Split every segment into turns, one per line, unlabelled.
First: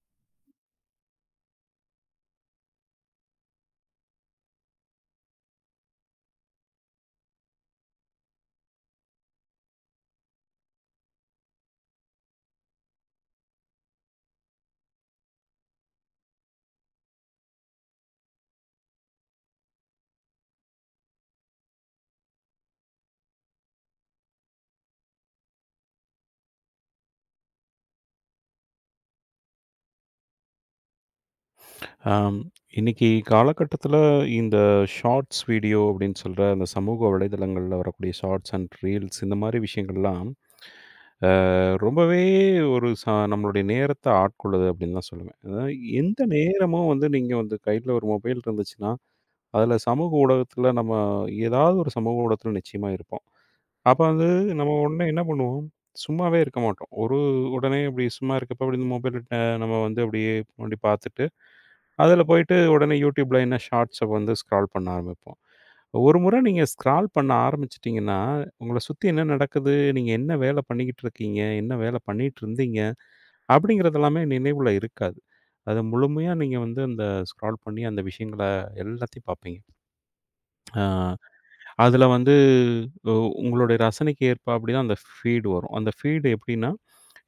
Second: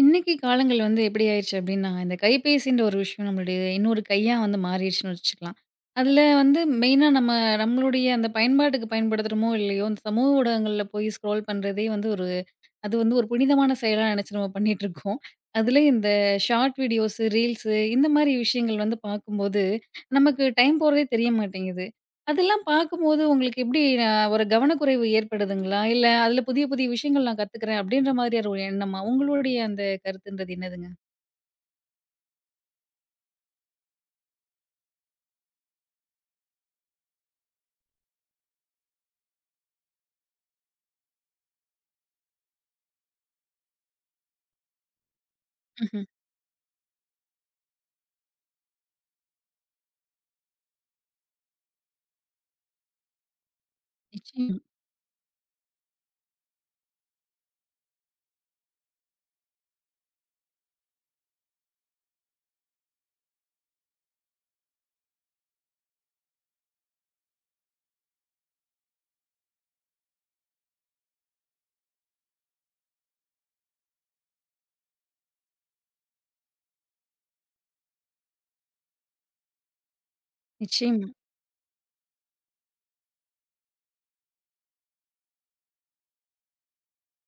இன்னைக்கு காலங்கள் வந்து எப்படி ஆயிருச்சு அப்படின்னா, இந்த கைபேசின்ற ஒரு விஷயம் நம்மளுடைய இன்னொரு கையா வந்து மாறிடுச்சுன்னு வச்சுக்கலாம். அதில வந்து மெயினா நம்ம நம்மளுடைய அந்த பயன்பாட்டுக்கு பயன்படுத்துறோமோ இல்லையோ, இந்த சமூக ஊடகங்கள்ல போய் ஸ்க்ரோல் பண்றதே வந்து ஒரு அது வந்து ஒரு புனிதமான செயலா நினைச்சு நம்ம பண்ணிட்டு இருக்கோம். அதுல இந்த ஷார்ட் வீடியோஸ், ரீல்ஸ் இந்த மாரி விஷயங்கள் வந்து பார்க்கும்போது, நமக்கு டைம் போறதே தெரிய மாட்டேங்குது. அதெல்லாம் பார்க்கும்போது உங்களுக்கு எப்படி ஒரு கவனக்குறைவு ஏற்படுதுங்களா? இல்ல அதுல புதிய, புதிய விஷயங்கள் நான் கத்துக்கிறேன் அப்படின்ற மாதிரியான ஒரு எண்ணமா? உங்களுடைய அந்த கருத்துன்றது என்னதுங்க?
ஆம், இன்னைக்கு காலகட்டத்தில் இந்த ஷார்ட்ஸ் வீடியோ அப்படின்னு சொல்கிற அந்த சமூக வலைதளங்களில் வரக்கூடிய ஷார்ட்ஸ் அண்ட் ரீல்ஸ் இந்த மாதிரி விஷயங்கள்லாம் ரொம்பவே ஒரு நம்மளுடைய நேரத்தை ஆட்கொள்ளுது அப்படின்னு தான் சொல்லுவேன். அதாவது
ம்ஹ்ம்.
எந்த நேரமும் வந்து நீங்கள் வந்து கையில் ஒரு மொபைல் இருந்துச்சுன்னா அதில் சமூக ஊடகத்தில் நம்ம ஏதாவது ஒரு சமூக ஊடகத்தில் நிச்சயமாக இருப்போம். அப்போ வந்து
நிச்சயம்.
நம்ம உடனே என்ன பண்ணுவோம்? சும்மாவே இருக்க மாட்டோம். ஒரு உடனே இப்படி சும்மா இருக்கப்ப அப்படி இந்த மொபைல் நம்ம வந்து அப்படியே அப்படி பார்த்துட்டு அதில போயிட்டு உடனே YouTubeல என்ன ஷார்ட்ஸ வந்து ஸ்க்ரால் பண்ண ஆரம்பிப்போம். ஒரு முறை நீங்க ஸ்க்ரால் பண்ண ஆரம்பிச்சுட்டீங்கன்னா, உங்கள சுத்தி என்ன நடக்குது? நீங்க என்ன வேலை பண்ணிக்கிட்டு இருக்கீங்க? என்ன வேலை பண்ணிட்டு இருந்தீங்க? அப்படிங்கிறது எல்லாமே நினைவுல இருக்காது. அது முழுமையா நீங்க வந்து அந்த ஸ்க்ரால் பண்ணி அந்த விஷயங்கள எல்லாத்தையும் பார்ப்பீங்க.
நிச்சயமா.
ஆ அதில வந்து உ உங்களுடைய ரசனைக்கு ஏற்பாப்படி தான் அந்த ஃபீட் வரும். அந்த ஃபீட் எப்படின்னா,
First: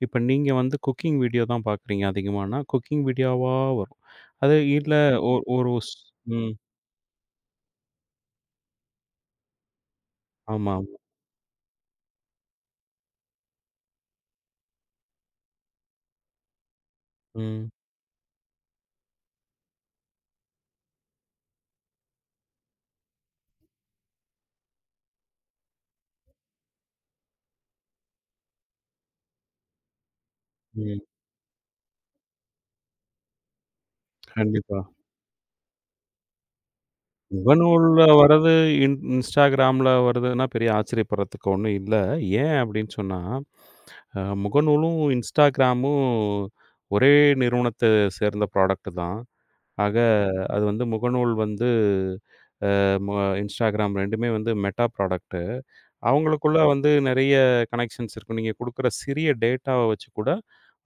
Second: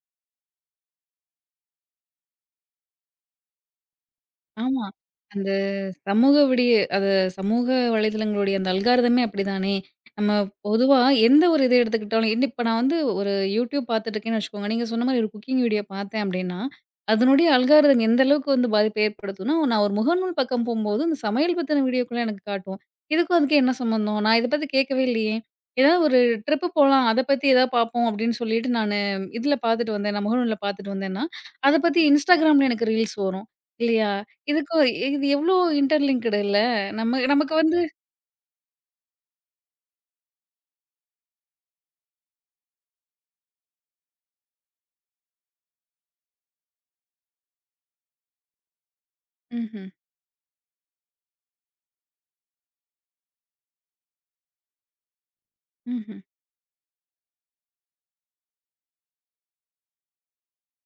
இப்ப நீங்க வந்து குக்கிங் வீடியோ தான் பார்க்குறீங்க அதிகமானா, குக்கிங் வீடியோவா வரும். அது
ஆமா.
இல்ல ஒ
அந்த
ஒரு ஸ்
சமூக
ம்.
விடிய அது சமூக வலைதளங்களுடைய அந்த அல்காரிதமே அப்படிதானே! நம்ம
ஆமா.
பொதுவா எந்த ஒரு இத எடுத்துக்கிட்டாலும் என்ன இப்ப நான் வந்து ஒரு YouTube பார்த்துட்டுருக்கேன்னு வச்சுக்கோங்க. நீங்க சொன்ன மாரி ஒரு குக்கிங் வீடியோ பார்த்தேன் அப்படின்னா, அதனுடைய
ம்.
அல்காரிதம் எந்த அளவுக்கு வந்து பாதிப்பை ஏற்படுத்தும்னா, நான் ஒரு முகநூல் பக்கம் போம்போது, இந்த சமையல் பத்தின வீடியோக்கெல்லாம் எனக்கு காட்டும். இதுக்கும் அதுக்கும் என்ன சம்மந்தம்? நான் இத பத்தி கேட்கவே இல்லையே! ஏதாவது ஒரு ட்ரிப் போலாம். அத பத்தி ஏதாவது பார்ப்போம் அப்படின்னு சொல்லிட்டு நானு இதுல பார்த்துட்டு வந்தேன். நான் முகநூல்ல பார்த்துட்டு
ம்.
வந்தேன்னா, அத பத்தி Instagramல எனக்கு ரீல்ஸ் வரும். இல்லையா? இதுக்கு
கண்டிப்பா.
இது எவ்ளோ இன்டர்லிங்க்டு இல்ல. நம்ம நமக்கு வந்து
முகநூல்ல வர்றது இன்ஸ்டாகிராம்ல வருதுன்னா பெரிய ஆச்சரியப்படுறதுக்கு ஒண்ணும் இல்ல. ஏன் அப்படின்னு சொன்னா, முகநூலும், இன்ஸ்டாகிராமும் ஒரே நிறுவனத்த சேர்ந்த ப்ராடக்ட் தான்.
ம்ஹ்ம்,
ஆக அது வந்து முகநூல் வந்து அ மு இன்ஸ்டாகிராம் 2மே வந்து மெட்டா ப்ராடக்ட்.
ம்ஹ்ம்.
அவங்களுக்குள்ள வந்து நெறைய கனெக்ஷன்ஸ் இருக்கும். நீங்க குடுக்குற சிறிய டேட்டாவ வச்சு கூட,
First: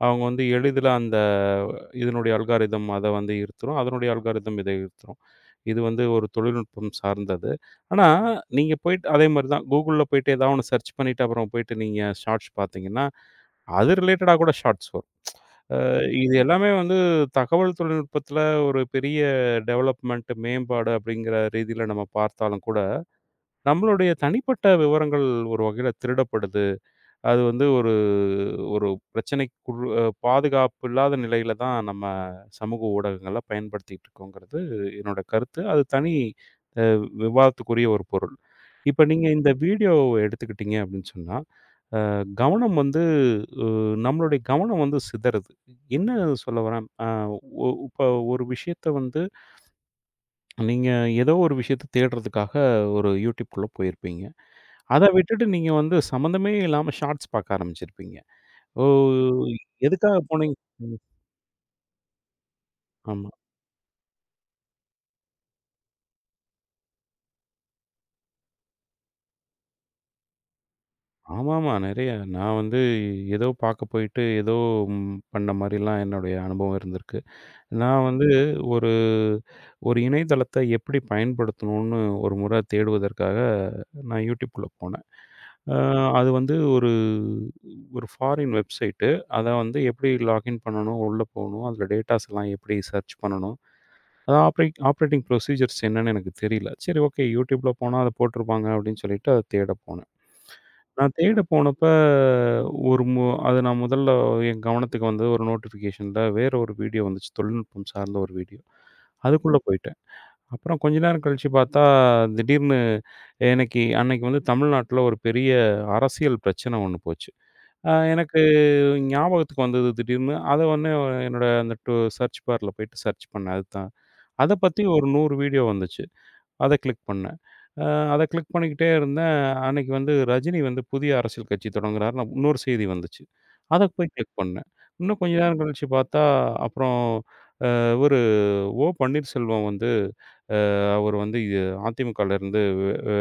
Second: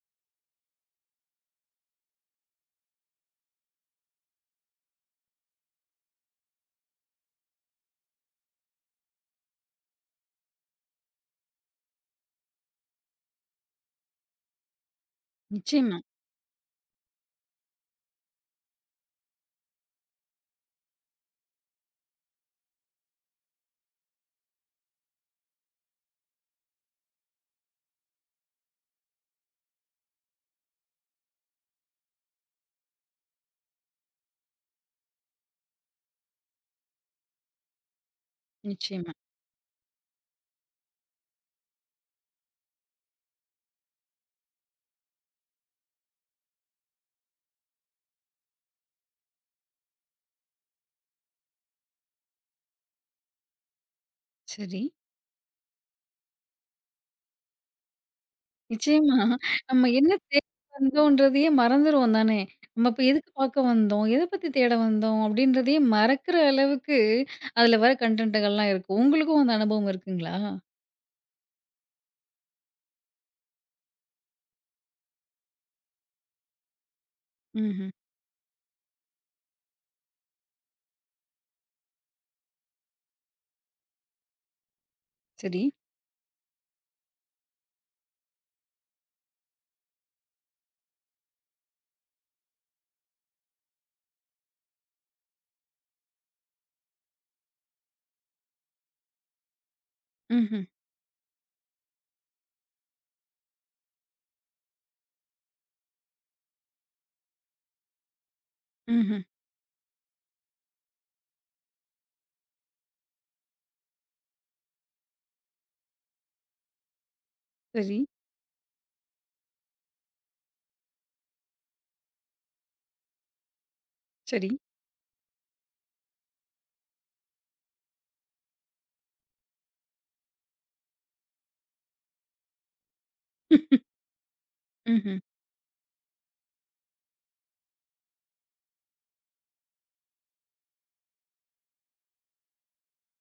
அவங்க வந்து எளிதில அந்த இதனுடைய அல்காரிதம் அத வந்து ஈர்த்துரும். அதனுடைய அல்காரிதம் இத ஈர்த்துரும். இது வந்து ஒரு தொழில்நுட்பம் சார்ந்தது. ஆனா, நீங்க போயிட்டு அதே மாரி தான் Googleல போயிட்டு ஏதாவது ஒண்ணு சர்ச் பண்ணிட்டு, அப்புறம் போயிட்டு நீங்க ஷார்ட்ஸ் பார்த்தீங்கன்னா, அது ரிலேட்டடா கூட ஷார்ட்ஸ் வரும். அ
நிச்சயமா,
இது எல்லாமே வந்து தகவல் தொழில்நுட்பத்தில ஒரு பெரிய டெவலப்மெண்ட், மேம்பாடு அப்படிங்கிற ரீதியில நம்ம பார்த்தாலும் கூட, நம்மளுடைய தனிப்பட்ட விவரங்கள் ஒரு வகையில திருடப்படுது. அது வந்து ஒரு ஒரு பிரச்சனைக்குள் பாதுகாப்பு இல்லாத நிலையில தான் நம்ம சமூக ஊடகங்கள பயன்படுத்திட்டு இருக்கோங்கிறது என்னோட கருத்து. அது தனி விவாதத்துக்குரிய ஒரு பொருள். இப்ப
நிச்சயமா.
நீங்க இந்த வீடியோ எடுத்துக்கிட்டீங்க அப்படின்னு சொன்னா, அ கவனம் வந்து அ நம்மளுடைய கவனம் வந்து சிதறுது. என்ன சொல்ல வரேன்? அ ஒ இப்ப ஒரு விஷயத்த வந்து நீங்க ஏதோ ஒரு விஷயத்த தேடுறதுக்காக ஒரு YouTubeக்குள்ள போயிருப்பீங்க.
சரி.
அத விட்டுட்டு நீங்க வந்து சம்மந்தமே இல்லாம ஷார்ட்ஸ் பார்க்க ஆரம்பிச்சிருப்பீங்க. ஓ!
நிச்சயமா நம்ம என்ன
எதுக்காக
தேட
போனீங்க? ம்.
வந்தோன்றதையே மறந்துருவோம் தானே! நம்ம இப்ப எதுக்கு
ஆமா.
பார்க்க வந்தோம்? எத பத்தி தேட வந்தோம்? அப்டின்றதையே மறக்கிற அளவுக்கு அதுல வர கன்டென்ட்டுகள்லாம் இருக்கும். உங்களுக்கும் அந்த அனுபவம் இருக்குங்களா?
ஆமாமா. நெறைய. நான் வந்து ஏதோ பார்க்க போயிட்டு, ஏதோ பண்ண மாரிலாம் என்னுடைய அனுபவம் இருந்திருக்கு.
ம்ஹ்ம்.
நான் வந்து ஒரு ஒரு இணையதளத்த எப்படி பயன்படுத்தணும்னு ஒரு முறை தேடுவதற்காக நான் YouTubeக்குள்ள போனேன்.
சரி.
அ அது வந்து ஒரு ஒரு ஃபாரின் வெப்சைட்டு. அத வந்து எப்படி லாகின் பண்ணணும், உள்ள போணும், அதில டேட்டாஸ்லாம் எப்படி சர்ச் பண்ணணும்? அது ஆப்ரேட்டிங் ப்ரொசீஜர்ஸ் என்னன்னு எனக்கு தெரியல. சரி, ஓகே, யூடியூப்ல போனா அத போட்டுருப்பாங்க அப்படின்னு சொல்லிட்டு அத தேட போனேன்.
ம்ஹ்ம்,
நான் தேட போனப்ப ஒரு மு அது நான் முதல்ல என் கவனத்துக்கு வந்தது, ஒரு நோட்டிஃபிகேஷன்ல வேற ஒரு வீடியோ வந்துச்சு. தொழில்நுட்பம் சார்ந்த ஒரு வீடியோ.
ம்ஹ்ம்.
அதுக்குள்ள போயிட்டேன். அப்புறம் கொஞ்ச நேரம் கழிச்சு பார்த்தா, திடீர்னு எனக்கு அன்னைக்கு வந்து தமிழ்நாட்டுல ஒரு பெரிய அரசியல் பிரச்சனை ஒண்ணு போச்சு.
சரி,
எனக்கு ஞாபகத்துக்கு வந்தது திடீர்னு. அத உடனே என்னோட அந்த டூ சர்ச் பார்ல போயிட்டு சர்ச் பண்ணேன். அது தான்
சரி.
அத பத்தி ஒரு 100 வீடியோ வந்துச்சு. அத கிளிக் பண்ணேன். அ அத கிளிக் பண்ணிக்கிட்டே இருந்தேன். அன்னைக்கு வந்து ரஜினி வந்து புதிய அரசியல் கட்சி தொடங்குறாருன்னு இன்னொரு செய்தி வந்துச்சு. அத போய் கிளிக் பண்ணேன்.
ம்ஹ்ம்,
இன்னும் கொஞ்ச நேரம் கழிச்சு பார்த்தா, அப்புறம் இவரு ஓ. பன்னீர்செல்வம் வந்து அவர் வந்து அதிமுகலேருந்து வெ வெ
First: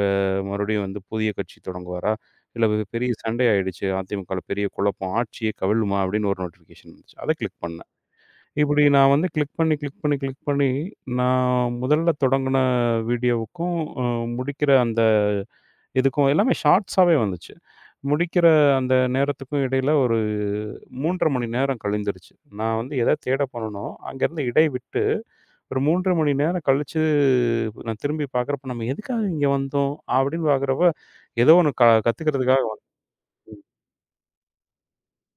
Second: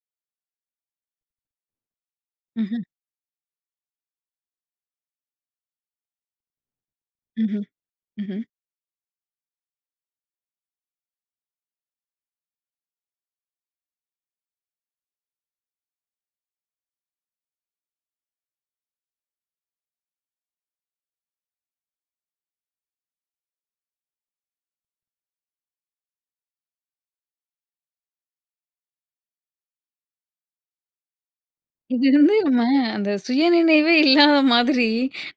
மறுபடியும் வந்து புதிய கட்சி தொடங்குவாரா? இல்ல
ம்ஹ்ம்,
பெரிய சண்டை ஆயிடுச்சு. அதிமுகல பெரிய குழப்பம். ஆட்சியே கவிழுமா? அப்படின்னு ஒரு நோட்டிஃபிகேஷன் வந்துச்சு. அத கிளிக்
ம்ஹ்ம்,
பண்ணேன்.
ம்ஹ்ம்.
இப்படி நான் வந்து கிளிக் பண்ணி, கிளிக் பண்ணி, கிளிக் பண்ணி, நான் முதல்ல தொடங்குன வீடியோவுக்கும், முடிக்கிற அந்த இதுக்கும் எல்லாமே ஷார்ட்ஸாவே வந்துச்சு. முடிக்கிற அந்த நேரத்துக்கும் இடையில ஒரு 3 1/2 மணி நேரம் கழிந்துருச்சு. நான் வந்து எத தேட போனேனோ, அங்கேருந்து இடை விட்டு ஒரு 3 1/2 மணி நேரம் கழிச்சு நான் திரும்பி பார்க்குறப்ப, "நம்ம எதுக்காக இங்க வந்தோம்?" அப்படின்னு பார்க்குறப்ப, ஏதோ ஒண்ணு
இது வந்து நம்ம
கத்துக்கிறதுக்காக.
அந்த சுயநினைவே இல்லாத மாதிரி,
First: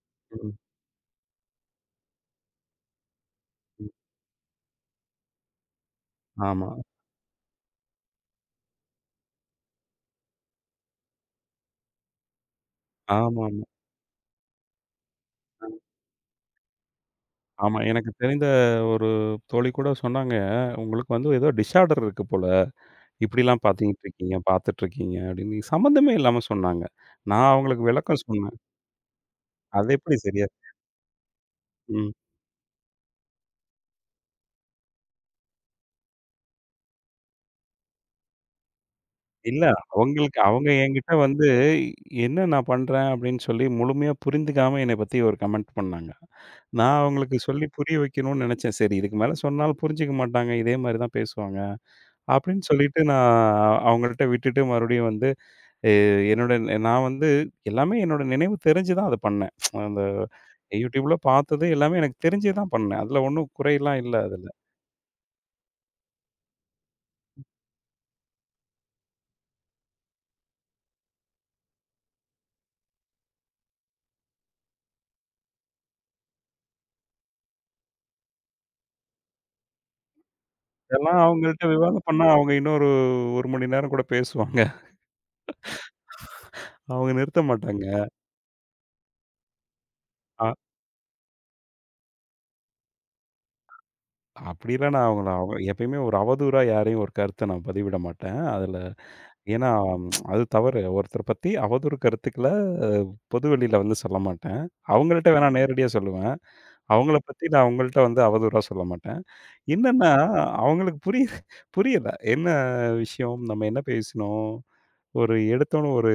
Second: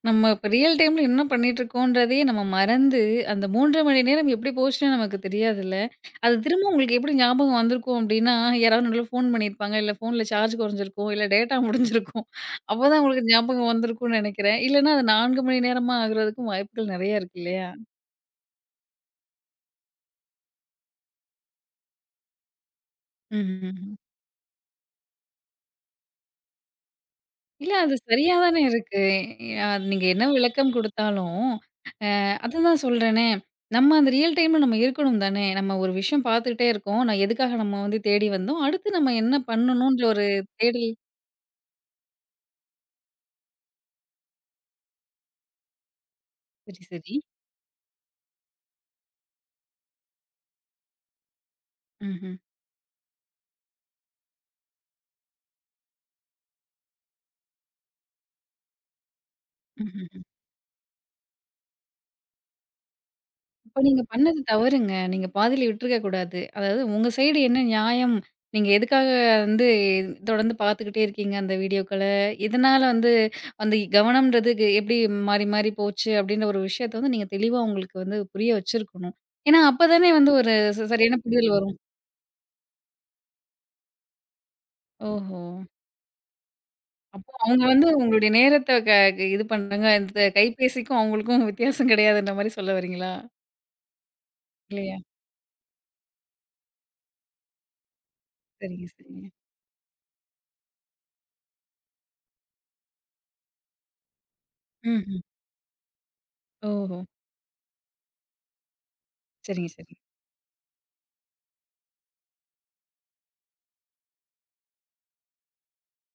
நம்ம இப்ப
ம்,
ரியல் டைம்ல என்ன பண்ணிட்டுருக்கோன்றதையே நம்ம மறந்து, அந்த 3½
ம்.
மணி நேரம் எப்படி போச்சுன்னு நமக்கு தெரியாதுல்ல. அது திரும்ப
ஆமா,
உங்களுக்கு எப்படி ஞாபகம் வந்திருக்கும் அப்படின்னா, யாராவது நடுவுல ஃபோன் பண்ணியிருப்பாங்க, இல்ல ஃபோன்ல சார்ஜ் குறைஞ்சிருக்கும், இல்ல டேட்டா முடிஞ்சிருக்கும். அப்பதான் உங்களுக்கு
ஆமாமா.
ஞாபகம் வந்திருக்கும்னு நெனைக்கிறேன். இல்லன்னா அது 4 மணி நேரமா ஆகுறதுக்கும் வாய்ப்புகள் நெறைய இருக்கு இல்லையா?
ஆமா. எனக்கு தெரிந்த ஒரு தோழி கூட சொன்னாங்க, "உங்களுக்கு வந்து ஏதோ டிஸார்டர் இருக்கு போல. இப்படிலாம்
ம்ஹ்ம்.
பாத்தீங்கிட்டு இருக்கீங்க, பாத்துட்ருக்கீங்க" அப்படின்னு சம்மந்தமே இல்லாம சொன்னாங்க. நான்
இல்ல
அவங்களுக்கு
அது
விளக்கம்
சரியா
சொன்னேன்.
தானே இருக்கு.
அது
நீங்க
எப்படி
என்ன
சரியா?
விளக்கம் குடுத்தாலும்,
ம்.
அதுதான் சொல்றேனே. நம்ம அந்த ரியல் டைம்ல நம்ம இருக்கணும் தானே! நம்ம ஒரு விஷயம் பார்த்துக்கிட்டே இருக்கோம். நான் எதுக்காக நம்ம வந்து தேடி வந்தோம்? அடுத்து நம்ம என்ன
இல்ல
பண்ணணுன்ற ஒரு
அவங்களுக்கு அவங்க
தேடல்
என்கிட்ட வந்து என்ன நான் பண்றேன் அப்படின்னு சொல்லி முழுமையா புரிந்துக்காம என்னைய பத்தி ஒரு கமெண்ட் பண்ணாங்க.
சரி,
நான்
சரி.
அவங்களுக்கு சொல்லி புரிய வைக்கணும்னு நெனச்சேன். சரி, இதுக்கு மேல சொன்னாலும் புரிஞ்சுக்க மாட்டாங்க. இதே மாரி தான் பேசுவாங்க.
ம்ஹ்ம்.
அப்படின்னு சொல்லிட்டு நான் அவங்கள்ட்ட விட்டுட்டு மறுபடியும் வந்து எ என்னோட நான் வந்து எல்லாமே என்னோட நினைவு தெரிஞ்சு தான் அத பண்ணேன். அந்த
ம்ஹ்ஹ்ம்.
YouTubeல பார்த்தது எல்லாமே எனக்கு தெரிஞ்சே தான் பண்ணேன். அதில ஒண்ணும்
இப்ப
குறைலாம்
நீங்க
இல்ல
பண்ணது
அதுல.
தவறுங்க. நீங்க பாதியில விட்டுருக்க கூடாது. அதாவது உங்க சைடு என்ன நியாயம்? நீங்க எதுக்காக வந்து தொடர்ந்து பார்த்துக்கிட்டே இருக்கீங்க அந்த வீடியோக்கள? இதனால வந்து அந்த கவனம்ன்றதுக்கு எப்படி மாறி, மாறி போச்சு அப்டின்ற ஒரு விஷயத்த வந்து நீங்க தெளிவா உங்களுக்கு வந்து புரிய வச்சிருக்கணும். ஏன்னா, அப்ப தானே வந்து ஒரு சரியான
இதெல்லாம்
புரிதல்
அவங்கள்ட்ட
வரும்.
விவாதம் பண்ணா அவங்க இன்னொரு 1 மணி நேரம் கூட பேசுவாங்க.
ஓஹோ!
அவங்க
அப்போ
நிறுத்த
அவங்க
மாட்டாங்க.
வந்து உங்களுடைய நேரத்த க க- இது பண்றாங்க. இந்த
அ
கைபேசிக்கும் அவங்களுக்கும் வித்தியாசம் கிடையாதுன்ற மாரி சொல்ல வரீங்களா?
அப்படிலாம்
இல்லையா?
நான் அவங்கள எப்பயுமே ஒரு அவதூறா யாரையும் ஒரு கருத்த நான் பதிவிட மாட்டேன். அதில
சரிங்க, சரிங்க.
ஏன்னா அது தவறு. ஒருத்தர பத்தி அவதூறு கருத்துக்கள பொது வெளியில வந்து சொல்ல மாட்டேன்.
ம்ஹ்ம்.
அவங்கள்ட்ட வேணா நேரடியா சொல்லுவேன்.
ஓஹோ!
அவங்கள பத்தி நான் அவங்கள்ட்ட வந்து அவதூறா சொல்ல மாட்டேன்.
சரிங்க, சரிங்க.
என்னன்னா, அவங்களுக்கு புரியல. என்ன விஷயம்? நம்ம என்ன பேசினோம்? ஒரு எடுத்தோனே ஒரு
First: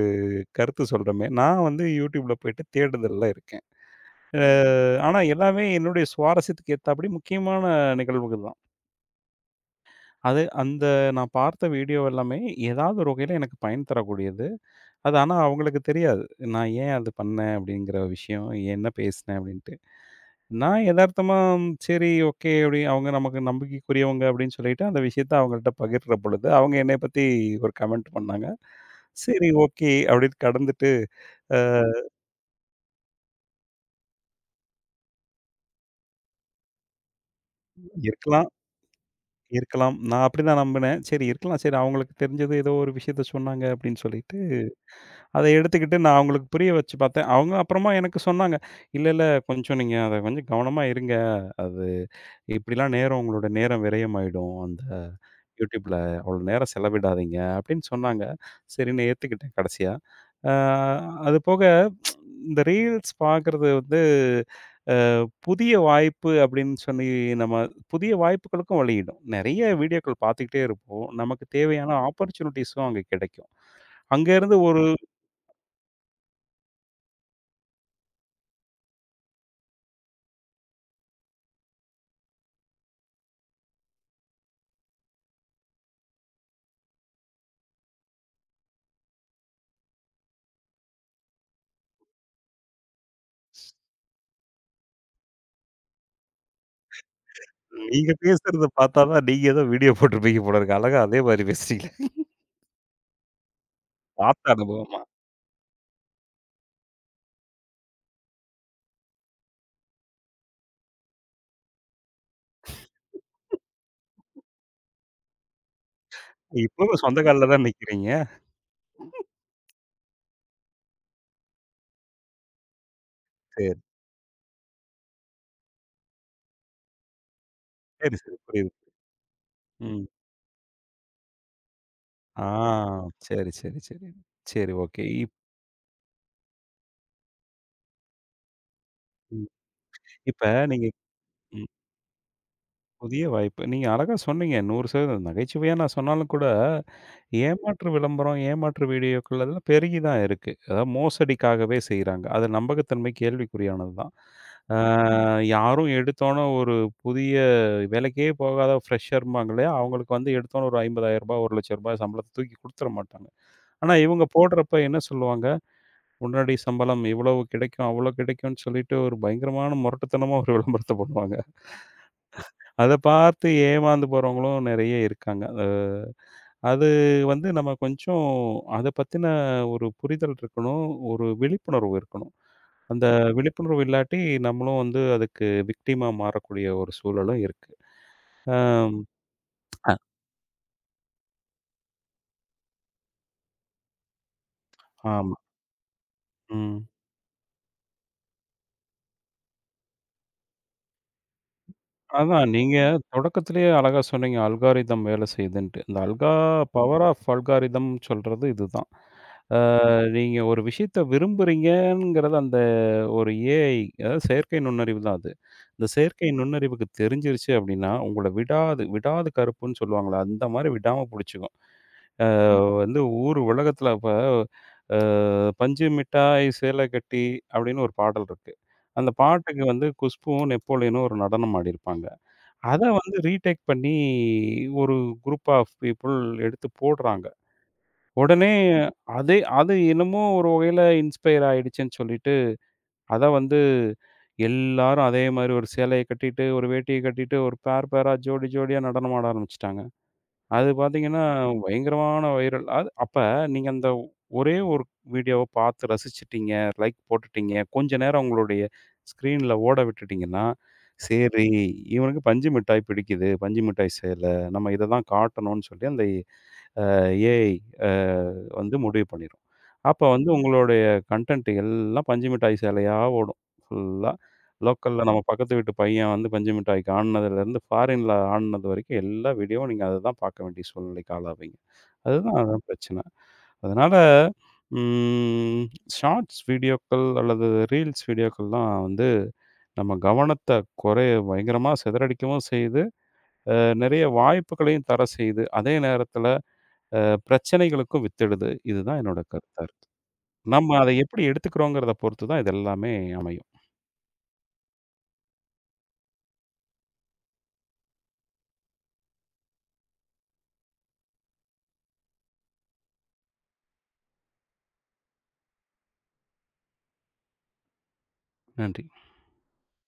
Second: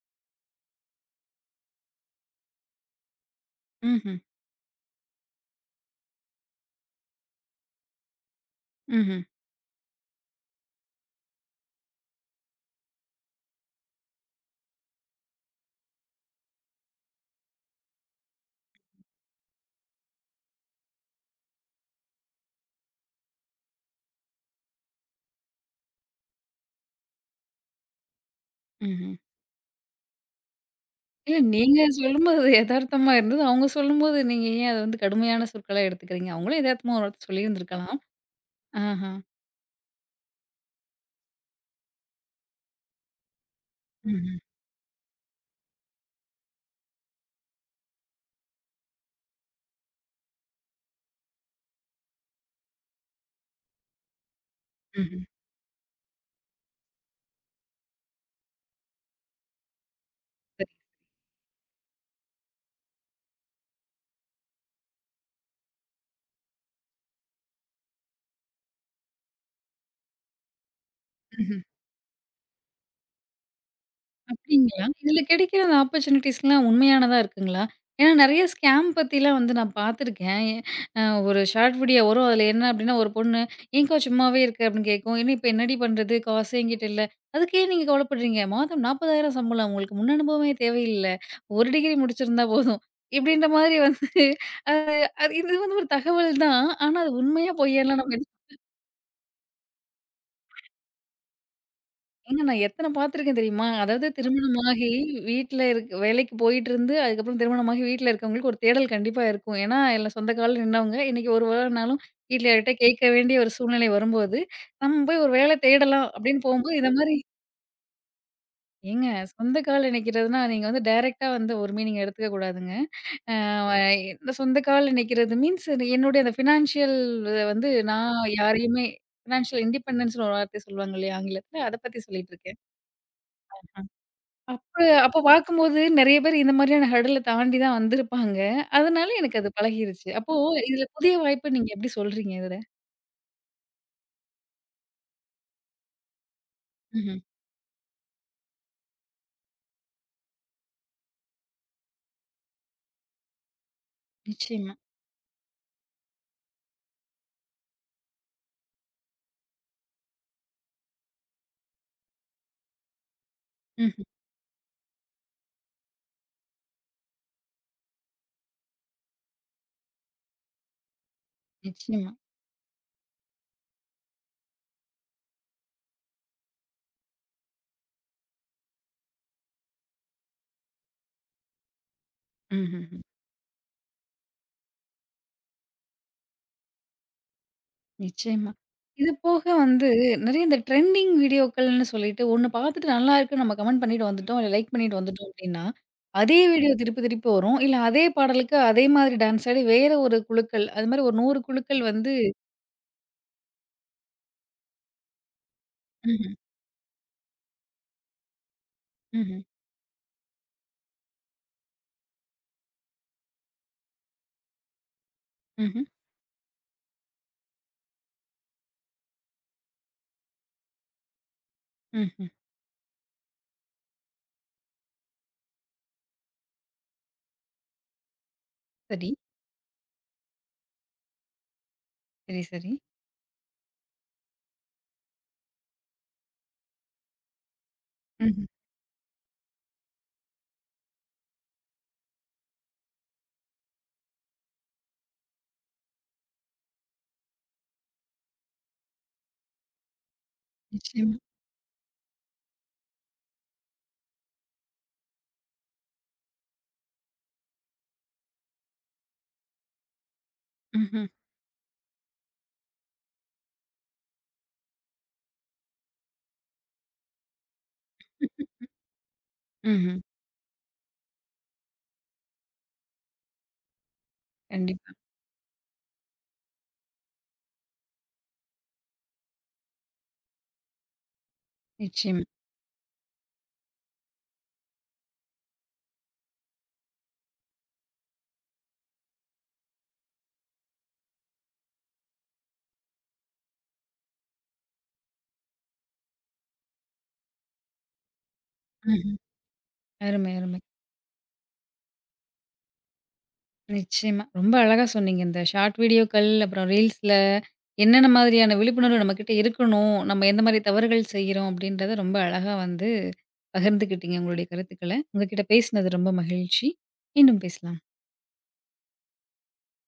கருத்து சொல்றோமே. நான் வந்து YouTubeல போயிட்டு தேடுதல்ல இருக்கேன்.
ம்ஹ்ம்.
அ ஆனா எல்லாமே என்னுடைய சுவாரஸ்யத்துக்கு ஏத்தாப்படி முக்கியமான நிகழ்வுகள் தான்.
ம்ஹ்ம்.
அது அந்த நான் பார்த்த வீடியோ எல்லாமே ஏதாவது ஒரு வகையில எனக்கு பயன் தரக்கூடியது. அது ஆனா அவங்களுக்கு தெரியாது. நான் ஏன் அது பண்ணேன் அப்படிங்கிற விஷயம், என்ன பேசினேன் அப்படின்ட்டு. நான் எதார்த்தமா சரி, ஓகே, அப்படி அவங்க நமக்கு நம்பிக்கைக்குரியவங்க அப்படின்னு சொல்லிட்டு அந்த விஷயத்த அவங்கள்ட்ட பகிர்ற பொழுது, அவங்க என்னைய பத்தி ஒரு கமெண்ட் பண்ணாங்க.
ம்ஹ்ம்.
சரி, ஓகே, அப்படின்னு கடந்துட்டு
இல்ல
அ
நீங்க சொல்லும்போது எதார்த்தமா இருந்தது. அவங்க சொல்லும்போது நீங்க ஏன் அத வந்து கடுமையான சொற்களா எடுத்துக்கிறீங்க? அவங்களும் எதார்த்தமா ஒரு வார்த்தை சொல்லியிருந்திருக்கலாம்.
இருக்கலாம்,
ஆஹா.
இருக்கலாம். நான் அப்படிதான் நம்பினேன். சரி, இருக்கலாம். சரி, அவங்களுக்கு தெரிஞ்சது ஏதோ ஒரு விஷயத்த சொன்னாங்க அப்படின்னு சொல்லி.
ம்ஹ்ம்.
அத எடுத்துக்கிட்டு நான் அவங்களுக்கு புரிய வச்சு பார்த்தேன். அவங்க அப்புறமா எனக்கு சொன்னாங்க. "இல்ல, இல்ல கொஞ்சம் நீங்க அத கொஞ்சம் கவனமா இருங்க. அது இப்படிலாம் நேரம் உங்களோட நேரம் விரயமாயிடும். அந்த
ம்ஹ்ம்.
யூடியூப்ல அவ்வளோ நேரம் செலவிடாதீங்க" அப்படின்னு சொன்னாங்க. சரின்னு ஏத்துக்கிட்டேன் கடைசியா. அ
சரி.
அது போக இந்த ரீல்ஸ் பார்க்கறது வந்து அ புதிய வாய்ப்பு அப்படின்னு சொல்லி நம்ம புதிய வாய்ப்புகளுக்கும் வழியிடும். நெறைய வீடியோக்கள் பார்த்துக்கிட்டே இருப்போம். நமக்கு
ம்ஹ்ம்.
தேவையான ஆப்பர்ச்சுனிட்டீஸும் அங்க கிடைக்கும். அங்கேருந்து ஒரு
அப்டிங்களா? இதுல கிடைக்கிற அந்த ஆப்பர்ச்சுனிட்டீஸ்லாம் உண்மையானதா இருக்குங்களா? ஏன்னா நெறைய ஸ்கேம் பத்திலாம் வந்து நான் பார்த்துருக்கேன். அ ஒரு ஷார்ட் வீடியோ வரும். அதுல என்ன அப்டின்னா ஒரு பொண்ணு, "ஏன்க்கா சும்மாவே இருக்க?" அப்டின்னு கேட்கும். "என்ன இப்ப என்னடி பண்றது? காசு என்கிட்ட இல்ல." "அதுக்கு ஏன் நீங்க கவலைப்படுறீங்க? மாதம் 40,000 சம்பளம். உங்களுக்கு முன் அனுபவமே தேவையில்ல. ஒரு டிகிரி முடிச்சிருந்தா போதும்." இப்படின்ற மாரி வந்து அது அது இது வந்து ஒரு தகவல் தான். ஆனா அது உண்மையா பொய்யான்லாம்
நீங்க
நம்ம
பேசுறத பார்த்தா தான், நீங்க ஏதோ வீடியோ போட்டிருப்பீங்க போல இருக்கு. அழகா அதே மாதிரி பேசுறீங்களே.
ஏங்க நான் எத்தன பார்த்துருக்கேன் தெரியுமா? அதாவது
பார்த்த
திருமணமாகி
அனுபவமா?
வீட்ல இருக்க வேலைக்கு போயிட்டுருந்து, அதுக்கப்புறம் திருமணமாகி வீட்ல இருக்கவங்களுக்கு ஒரு தேடல் கண்டிப்பா இருக்கும். ஏன்னா, எல்லா சொந்த கால்ல நின்னவங்க, இன்னைக்கு ஒரு வேலைனாலும் வீட்ல யார்கிட்டயோ கேட்க வேண்டிய ஒரு சூழ்நிலை வரும்போது, நம்ம போய் ஒரு வேலை தேடலாம் அப்டின்னு போம்போது, இந்த
இப்பவும்
மாரி
சொந்த கால்ல தான் நிக்கிறீங்க.
ஏங்க சொந்த கால்ல நிக்கிறதுனா, நீங்க வந்து டைரக்ட்டா வந்து ஒரு மீனிங் எடுத்துக்க கூடாதுங்க. அ
சரி,
இந்த சொந்த கால்ல நிக்கிறது மீன்ஸ் என்னுடைய அந்த ஃபினான்ஷியல் வந்து
சரி,
நான்
சரி.
யாரையுமே
புரியுது.
ஃபினான்ஷியல்
ம்.
இண்டிபெண்டன்ஸ்ன்னு ஒரு வார்த்தை சொல்லுவாங்க இல்லையா ஆங்கிலத்துல? அத பத்தி
ஆ
சொல்லிட்டுருக்கேன்.
சரி, சரி, சரி. சரி,
அப்ப
ஓகே.
அப்ப பார்க்கும்போது நெறைய பேர் இந்த மாரியான ஹர்டல தாண்டி தான் வந்திருப்பாங்க. அதனால எனக்கு
ம்.
அது பழகிருச்சு. அப்போ
இப்ப
இதுல
நீங்க
புதிய வாய்ப்பு நீங்க
ம்.
எப்படி சொல்றீங்க இதுல?
புதிய வாய்ப்பு. நீங்க அழகா சொன்னீங்க. 100% நகைச்சுவையா நான் சொன்னாலும் கூட
ம்ஹ்ம்.
ஏமாற்று விளம்பரம், ஏமாற்று வீடியோக்கள் அதெல்லாம் பெருகி தான் இருக்கு. அதாவது மோசடிக்காகவே செய்றாங்க. அது நம்பகத்தன்மை கேள்விக்குறியானது தான்.
நிச்சயமா.
ஆ யாரும் எடுத்தோனே ஒரு புதிய வேலைக்கே போகாத ஃப்ரெஷர்ம்பாங்களே, அவங்களுக்கு வந்து எடுத்தோனே ஒரு ரூ. 50,000 ரூ. 1,00,000 சம்பளத்த தூக்கி குடுத்துற மாட்டாங்க. ஆனா
ம்ஹ்ம்.
இவங்க போடுறப்ப என்ன சொல்லுவாங்க, உடனடி சம்பளம் இவ்வளவு கிடைக்கும், அவ்வளோ கிடைக்கும்னு சொல்லிட்டு ஒரு பயங்கரமான முரட்டுத்தனமா ஒரு விளம்பரத்த போடுவாங்க.
நிச்சயமா.
அத பார்த்து ஏமாந்து போறவங்களும் நெறைய இருக்காங்க. அது வந்து நம்ம கொஞ்சம் அத பத்தின ஒரு புரிதல் இருக்கணும். ஒரு விழிப்புணர்வு இருக்கணும்.
ம்ஹ்ஹ்ம்.
அந்த விழிப்புணர்வு இல்லாட்டி நம்மளும் வந்து அதுக்கு விக்டிமா மாறக்கூடிய ஒரு சூழலும் இருக்கு.
நிச்சயமா.
அ
இது போக வந்து நெறைய இந்த ட்ரெண்டிங் வீடியோக்கள்னு சொல்லிட்டு ஒண்ணு பார்த்துட்டு நல்லா இருக்குன்னு நம்ம கமெண்ட் பண்ணிட்டு வந்துட்டோம், இல்ல லைக் பண்ணிட்டு வந்துட்டோம்
ஆமா.
அப்படின்னா, அதே வீடியோ
ம்.
திருப்பி திருப்பி வரும். இல்ல அதே பாடலுக்கு அதே மாதிரி டான்ஸ் ஆடி வேற ஒரு குழுக்கள், அது மாரி ஒரு 100 குழுக்கள் வந்து
அதான் நீங்க தொடக்கத்திலேயே அழகா சொன்னீங்க. அல்காரிதம் வேலை செய்யுதுன்ட்டு. இந்த அல்கா
ம்ஹ்ம்.
பவர் ஆஃப் அல்காரிதம் சொல்றது இதுதான்.
ம்ஹ்ம்.
ஆ நீங்க ஒரு விஷயத்த விரும்புறீங்கங்கிறது அந்த ஒரு ஏஐ அதாவது செயற்கை நுண்ணறிவு தான் அது.
ம்ஹ்ம்.
இந்த செயற்கை நுண்ணறிவுக்கு தெரிஞ்சிருச்சு அப்படின்னா, உங்கள விடாது விடாது கருப்புன்னு சொல்லுவாங்கல்ல, அந்த மாரி விடாம புடிச்சுக்கும்.
ம்ஹ்ம்.
இப்ப வந்து ஊர் உலகத்தில இப்ப அ "பஞ்சு மிட்டாய் சேலை கட்டி" அப்படின்னு ஒரு பாடல் இருக்கு.
சரி.
அந்த பாட்டுக்கு வந்து குஷ்புவும், நெப்போலியனும் ஒரு நடனம் ஆடியிருப்பாங்க.
சரி, சரி.
அத வந்து ரீடேக் பண்ணி ஒரு குரூப் ஆஃப் பீப்பிள் எடுத்து போடுறாங்க.
ம்.
உடனே அதே அது என்னமோ ஒரு வகையில இன்ஸ்பயர் ஆயிடுச்சுன்னு சொல்லிட்டு, அத வந்து எல்லாரும் அதே மாரி ஒரு சேலைய கட்டிட்டு, ஒரு வேட்டிய கட்டிட்டு, ஒரு பேர் பேரா, ஜோடி ஜோடியா நடனமாட ஆரம்பிச்சுட்டாங்க. அது
நிச்சயமா.
பார்த்தீங்கன்னா, பயங்கரமான வைரல். அது அப்ப நீங்க அந்த ஒரே ஒரு வீடியோவ பார்த்து ரசிச்சுட்டீங்க, லைக் போட்டுட்டீங்க. கொஞ்ச நேரம் உங்களுடைய ஸ்க்ரீன்ல ஓட விட்டுட்டீங்கன்னா,
ம்ஹ்ம்.
சரி இவனுக்கு பஞ்சு மிட்டாய் பிடிக்குது. பஞ்சு மிட்டாய் சேல. நம்ம இத தான் காட்டணும்னு சொல்லி அந்த ஏஐ அ வந்து முடிவு பண்ணிரும்.
ம்ஹ்ம்.
அப்ப வந்து உங்களுடைய கன்டென்ட் எல்லாம் பஞ்சு மிட்டாய் சேலையா ஓடும். ஃபுல்லா
கண்டிப்பா.
லோக்கல்ல நம்ம பக்கத்து வீட்டு பையன் வந்து பஞ்சு மிட்டாய்க்கு ஆடுனதுலேருந்து, ஃபாரின்ல ஆடுனது வரைக்கும் எல்லா வீடியோவும் நீங்க அத தான் பார்க்க வேண்டிய சூழ்நிலைக்கு ஆளாவீங்க.
நிச்சயமா.
அதுதான் அதான் பிரச்சனை. அதனால ம் ஷார்ட்ஸ் வீடியோக்கள் அல்லது ரீல்ஸ் வீடியோக்கள்லாம் வந்து நம்ம கவனத்த குறைய பயங்கரமா சிதறடிக்கவும் செய்யுது. அ நெறைய வாய்ப்புகளையும் தர செய்யுது. அதே நேரத்தில அ பிரச்சனைகளுக்கும் வித்திடுது. இதுதான்
ம்ஹ்ம்.
என்னோட கருத்தா இருக்கு.
அருமை, அருமை.
நம்ம அத எப்படி எடுத்துக்கிறோங்கிறத பொறுத்து தான் இது எல்லாமே அமையும்.
நிச்சயமா. ரொம்ப அழகா சொன்னீங்க. இந்த ஷார்ட் வீடியோக்கள், அப்புறம் ரீல்ஸ்ல என்னென்ன மாதிரியான விழிப்புணர்வு நம்மகிட்ட இருக்கணும், நம்ம எந்த மாரி தவறுகள் செய்கிறோம் அப்படின்றத ரொம்ப அழகா வந்து பகிர்ந்துக்கிட்டீங்க உங்களுடைய கருத்துக்கள. உங்க கிட்ட பேசினது ரொம்ப மகிழ்ச்சி. மீண்டும் பேசலாம்.
நன்றி.